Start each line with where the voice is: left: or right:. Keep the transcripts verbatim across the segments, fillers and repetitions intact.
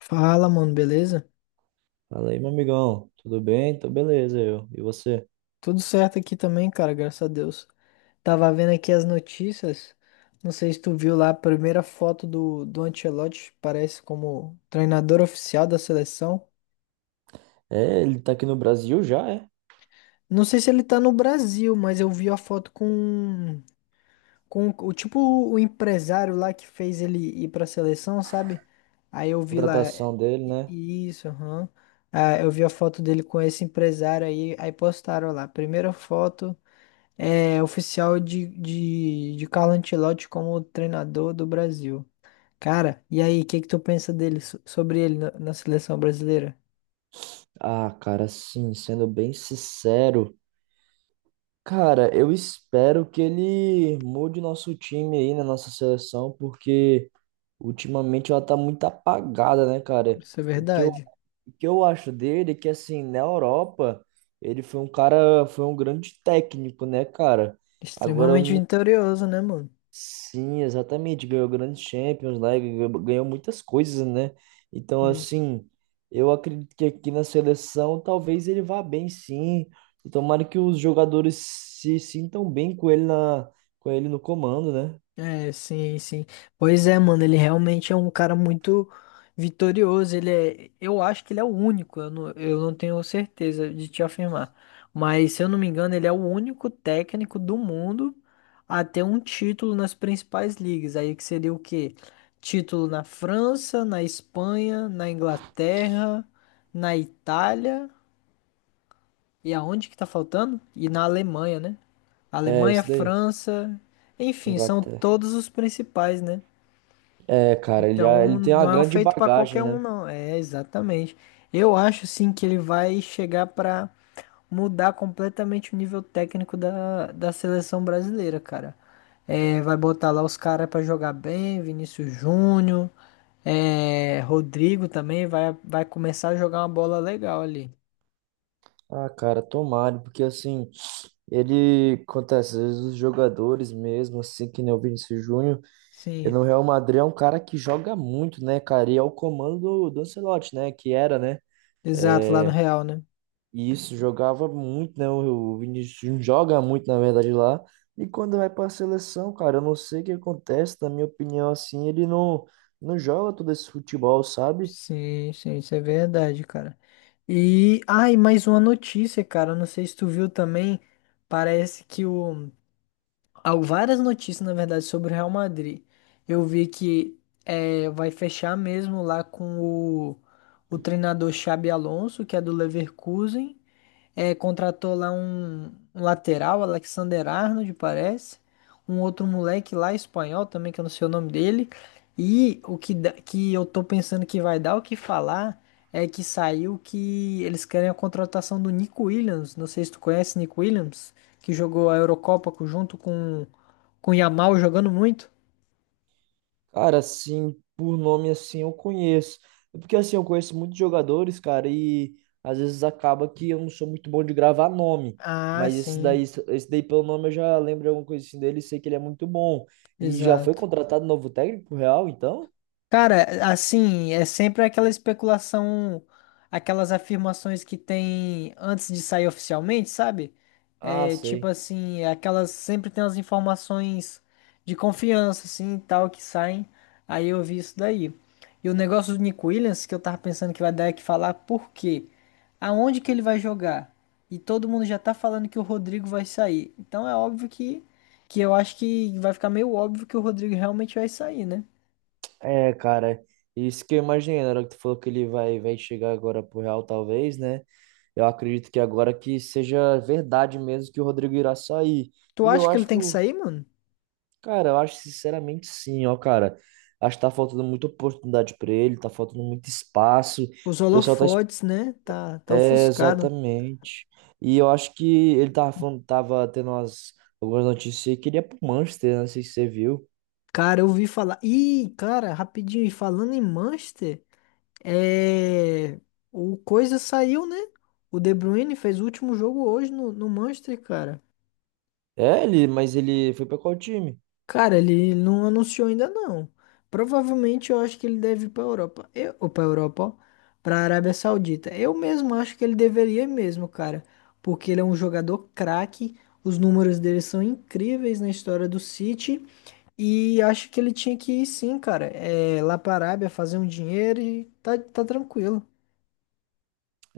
left: Fala, mano, beleza?
right: Fala aí, meu amigão. Tudo bem? Tô beleza, eu. E você?
left: Tudo certo aqui também, cara, graças a Deus. Tava vendo aqui as notícias. Não sei se tu viu lá a primeira foto do, do Ancelotti, parece como treinador oficial da seleção.
right: É, ele tá aqui no Brasil já, é?
left: Não sei se ele tá no Brasil, mas eu vi a foto com, com o tipo o empresário lá que fez ele ir pra seleção, sabe? Aí eu vi lá.
right: Contratação dele, né?
left: Isso, aham. Ah, eu vi a foto dele com esse empresário aí, aí postaram lá. Primeira foto. É, oficial de, de, de Carlo Ancelotti como treinador do Brasil. Cara, e aí, o que que tu pensa dele, so- sobre ele na, na seleção brasileira?
right: Ah, cara, sim, sendo bem sincero. Cara, eu espero que ele mude nosso time aí, na nossa seleção, porque ultimamente ela tá muito apagada, né, cara?
left: Isso é
right: O que eu,
left: verdade.
right: o que eu acho dele é que, assim, na Europa, ele foi um cara, foi um grande técnico, né, cara? Agora,
left: Extremamente vitorioso, né, mano?
right: sim, exatamente. Ganhou grandes Champions lá, e ganhou ganhou muitas coisas, né? Então,
left: Isso.
right: assim, eu acredito que aqui na seleção talvez ele vá bem, sim. E tomara que os jogadores se sintam bem com ele na, com ele no comando, né?
left: É, sim, sim. Pois é, mano, ele realmente é um cara muito vitorioso. Ele é, eu acho que ele é o único, eu não, eu não tenho certeza de te afirmar. Mas, se eu não me engano, ele é o único técnico do mundo a ter um título nas principais ligas. Aí que seria o quê? Título na França, na Espanha, na Inglaterra, na Itália. E aonde que tá faltando? E na Alemanha, né?
right: É,
left: Alemanha,
right: isso daí.
left: França, enfim, são
right: Inglaterra.
left: todos os principais, né?
right: É, cara, ele, já-
left: Então
right: ele tem uma
left: não é um
right: grande
left: feito para qualquer
right: bagagem,
left: um,
right: né?
left: não. É exatamente. Eu acho sim que ele vai chegar para mudar completamente o nível técnico da, da seleção brasileira, cara. É, vai botar lá os caras para jogar bem, Vinícius Júnior, é, Rodrigo também vai, vai começar a jogar uma bola legal ali.
right: Ah, cara, tomara, porque assim, ele acontece, às vezes os jogadores mesmo, assim, que nem o Vinícius Júnior. E
left: Sim,
right: no Real Madrid é um cara que joga muito, né, cara? E é o comando do, do Ancelotti, né? Que era, né?
left: exato, lá no Real, né?
right: E isso jogava muito, né? O, o Vinícius Júnior joga muito, na verdade, lá. E quando vai pra seleção, cara, eu não sei o que acontece, na minha opinião, assim, ele não, não joga todo esse futebol, sabe?
left: Sim, sim, isso é verdade, cara. E, ai, mais uma notícia, cara. Não sei se tu viu também. Parece que o. Há várias notícias, na verdade, sobre o Real Madrid. Eu vi que é, vai fechar mesmo lá com o, o treinador Xabi Alonso, que é do Leverkusen. É, contratou lá um, um lateral, Alexander Arnold, parece. Um outro moleque lá, espanhol também, que eu não sei o nome dele. E o que, dá- que eu tô pensando que vai dar o que falar é que saiu que eles querem a contratação do Nico Williams. Não sei se tu conhece Nico Williams, que jogou a Eurocopa co- junto com, com o Yamal, jogando muito.
right: Cara, assim, por nome assim eu conheço. É. Porque assim, eu conheço muitos jogadores, cara, e às vezes acaba que eu não sou muito bom de gravar nome.
left: Ah,
right: Mas esse daí,
left: sim,
right: esse daí pelo nome eu já lembro alguma coisa assim dele e sei que ele é muito bom. E já foi
left: exato.
right: contratado novo técnico pro Real, então?
left: Cara, assim, é sempre aquela especulação, aquelas afirmações que tem antes de sair oficialmente, sabe?
right: Ah,
left: É, tipo
right: sei.
left: assim, aquelas sempre tem as informações de confiança, assim, e tal, que saem. Aí eu vi isso daí. E o negócio do Nick Williams, que eu tava pensando que vai dar é que falar por quê? Aonde que ele vai jogar? E todo mundo já tá falando que o Rodrigo vai sair. Então é óbvio que, que eu acho que vai ficar meio óbvio que o Rodrigo realmente vai sair, né?
right: É, cara, isso que eu imaginei, na hora que tu falou que ele vai, vai chegar agora pro Real, talvez, né? Eu acredito que agora que seja verdade mesmo que o Rodrigo irá sair.
left: Tu
right: E eu
left: acha que ele
right: acho que
left: tem que
right: o
left: sair, mano?
right: Cara, eu acho sinceramente sim, ó, cara. Acho que tá faltando muita oportunidade pra ele, tá faltando muito espaço. O
left: Os
right: pessoal tá. es-
left: holofotes, né? Tá, tá
right: É,
left: ofuscado.
right: exatamente. E eu acho que ele tava falando, tava tendo umas, algumas notícias aí que ele ia pro Manchester, né? Não sei se você viu.
left: Cara, eu ouvi falar. Ih, cara, rapidinho, e falando em Manchester, é. O coisa saiu, né? O De Bruyne fez o último jogo hoje no, no Manchester, cara.
right: É, ele, mas ele foi pra qual time?
left: Cara, ele não anunciou ainda não. Provavelmente eu acho que ele deve ir para Europa. Eu, ou para Europa, ó, para Arábia Saudita. Eu mesmo acho que ele deveria ir mesmo, cara, porque ele é um jogador craque, os números dele são incríveis na história do City e acho que ele tinha que ir sim, cara. É, lá para Arábia fazer um dinheiro e tá, tá tranquilo.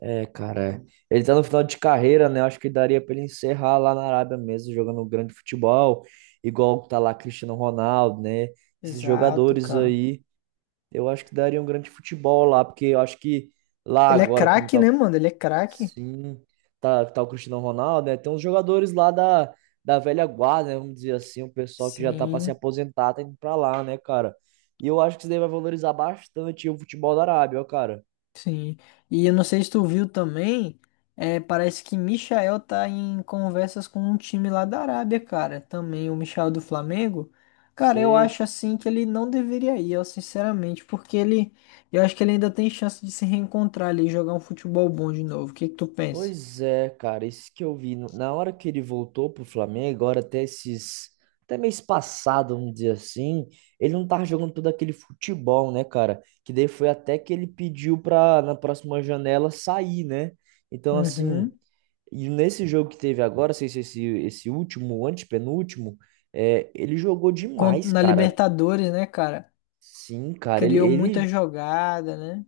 right: É, cara. Ele tá no final de carreira, né? Eu acho que daria pra ele encerrar lá na Arábia mesmo, jogando um grande futebol, igual tá lá Cristiano Ronaldo, né? Esses
left: Exato,
right: jogadores
left: cara.
right: aí. Eu acho que daria um grande futebol lá, porque eu acho que lá
left: Ele é
right: agora, como
left: craque,
right: tá,
left: né, mano? Ele é craque.
right: sim, tá, tá o Cristiano Ronaldo, né? Tem uns jogadores lá da, da velha guarda, né, vamos dizer assim, o pessoal que já tá pra se
left: Sim.
right: aposentar, tá indo pra lá, né, cara? E eu acho que isso daí vai valorizar bastante o futebol da Arábia, ó, cara.
left: Sim. E eu não sei se tu viu também, é, parece que Michael tá em conversas com um time lá da Arábia, cara. Também o Michael do Flamengo. Cara, eu
right: Sei.
left: acho assim que ele não deveria ir, eu sinceramente, porque ele, eu acho que ele ainda tem chance de se reencontrar ali e jogar um futebol bom de novo. O que que tu pensa?
right: Pois é, cara, isso que eu vi. No- Na hora que ele voltou pro Flamengo, agora até esses. Até mês passado, vamos dizer assim, ele não tava jogando todo aquele futebol, né, cara? Que daí foi até que ele pediu pra, na próxima janela, sair, né? Então,
left: Uhum.
right: assim, e nesse jogo que teve agora, sei se esse, esse último, o antepenúltimo, é, ele jogou
left: Con-
right: demais,
left: Na
right: cara.
left: Libertadores, né, cara?
right: Sim, cara, ele,
left: Criou muita
right: ele
left: jogada, né?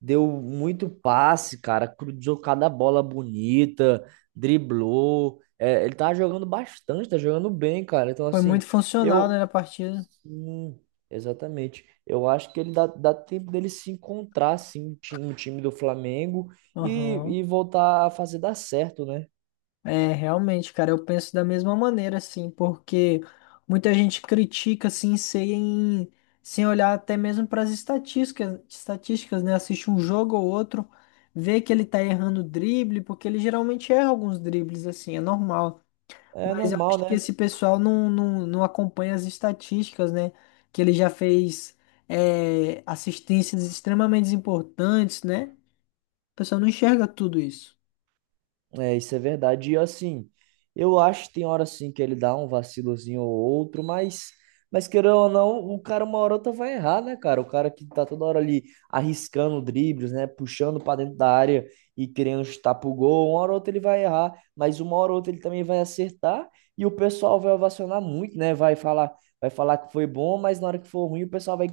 right: deu muito passe, cara. Cruzou cada bola bonita, driblou. É, ele tá jogando bastante, tá jogando bem, cara. Então,
left: Foi muito
right: assim,
left: funcional, né,
right: eu.
left: na partida.
right: Sim, exatamente. Eu acho que ele dá, dá tempo dele se encontrar, assim, no ti- no time do Flamengo e,
left: Aham.
right: e voltar a fazer dar certo, né?
left: É, realmente, cara, eu penso da mesma maneira, assim, porque muita gente critica, assim, sem, sem olhar até mesmo para as estatísticas, estatísticas, né? Assiste um jogo ou outro, vê que ele tá errando o drible, porque ele geralmente erra alguns dribles, assim, é normal.
right: É
left: Mas eu
right: normal,
left: acho que
right: né?
left: esse pessoal não, não, não acompanha as estatísticas, né? Que ele já fez é, assistências extremamente importantes, né? O pessoal não enxerga tudo isso.
right: É, isso é verdade. E assim, eu acho que tem hora assim que ele dá um vacilozinho ou outro, mas, mas querendo ou não, o cara uma hora ou outra vai errar, né, cara? O cara que tá toda hora ali arriscando dribles, né, puxando pra dentro da área e querendo chutar pro gol, uma hora ou outra ele vai errar, mas uma hora ou outra ele também vai acertar e o pessoal vai ovacionar muito, né? Vai falar, vai falar que foi bom, mas na hora que for ruim o pessoal vai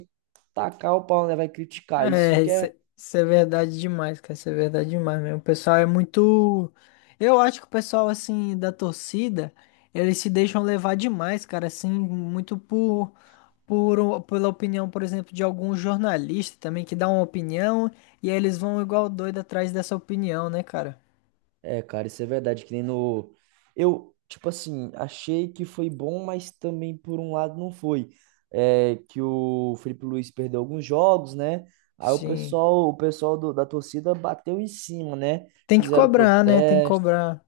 right: tacar o pau, né? Vai criticar. Isso
left: É,
right: que
left: isso
right: é
left: é, isso é verdade demais, cara. Isso é verdade demais mesmo. O pessoal é muito. Eu acho que o pessoal, assim, da torcida, eles se deixam levar demais, cara, assim, muito por, por o- pela opinião, por exemplo, de algum jornalista também que dá uma opinião e aí eles vão igual doido atrás dessa opinião, né, cara?
right: É, cara, isso é verdade, que nem no. Eu, tipo assim, achei que foi bom, mas também por um lado não foi. É, que o Felipe Luiz perdeu alguns jogos, né? Aí o
left: Sim.
right: pessoal, o pessoal do- da torcida bateu em cima, né?
left: Tem que
right: Fizeram
left: cobrar, né? Tem que
right: protesto.
left: cobrar.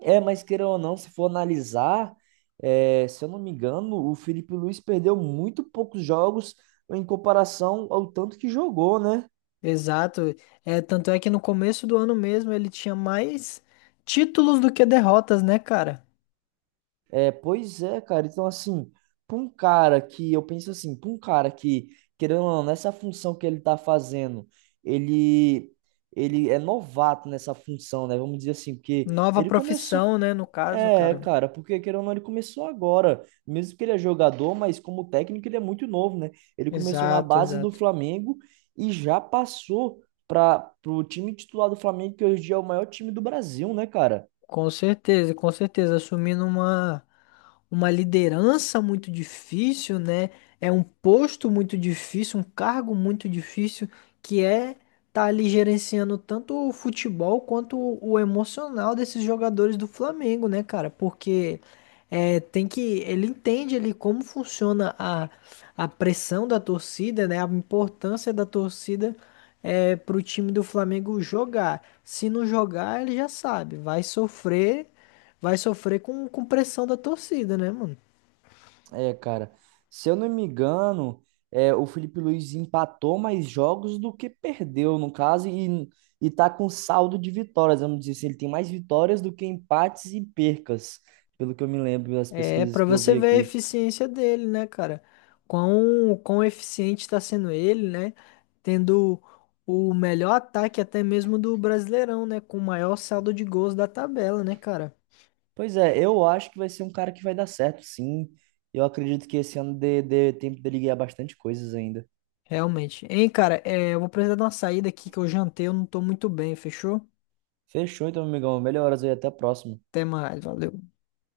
right: É, mas queira ou não, se for analisar, é, se eu não me engano, o Felipe Luiz perdeu muito poucos jogos em comparação ao tanto que jogou, né?
left: Exato. É, tanto é que no começo do ano mesmo ele tinha mais títulos do que derrotas, né, cara?
right: É, pois é, cara. Então, assim, pra um cara que, eu penso assim, pra um cara que, querendo ou não, nessa função que ele tá fazendo, ele, ele é novato nessa função, né? Vamos dizer assim, porque
left: Nova
right: ele começou.
left: profissão, né? No caso,
right: É,
left: cara.
right: cara, porque querendo ou não, ele começou agora. Mesmo que ele é jogador, mas como técnico ele é muito novo, né? Ele começou na
left: Exato,
right: base do
left: exato.
right: Flamengo e já passou para pro time titular do Flamengo, que hoje em dia é o maior time do Brasil, né, cara?
left: Com certeza, com certeza. Assumindo uma, uma liderança muito difícil, né? É um posto muito difícil, um cargo muito difícil, que é tá ali gerenciando tanto o futebol quanto o o emocional desses jogadores do Flamengo, né, cara? Porque. É, tem que, ele entende ali como funciona a, a pressão da torcida, né? A importância da torcida é, para o time do Flamengo jogar. Se não jogar, ele já sabe, vai sofrer, vai sofrer com, com pressão da torcida, né, mano?
right: É, cara, se eu não me engano, é, o Felipe Luiz empatou mais jogos do que perdeu, no caso, e, e tá com saldo de vitórias, vamos dizer assim, ele tem mais vitórias do que empates e percas, pelo que eu me lembro das
left: É
right: pesquisas
left: para
right: que eu
left: você
right: vi
left: ver a
right: aqui.
left: eficiência dele, né, cara? Quão, quão eficiente está sendo ele, né? Tendo o melhor ataque até mesmo do Brasileirão, né? Com o maior saldo de gols da tabela, né, cara?
right: Pois é, eu acho que vai ser um cara que vai dar certo, sim. Eu acredito que esse ano dê, dê tempo dele ganhar bastante coisas ainda.
left: Realmente. Hein, cara, é, eu vou precisar de uma saída aqui que eu jantei, eu não tô muito bem, fechou?
right: Fechou, então, amigão. Melhoras aí, até a próxima.
left: Até mais, valeu.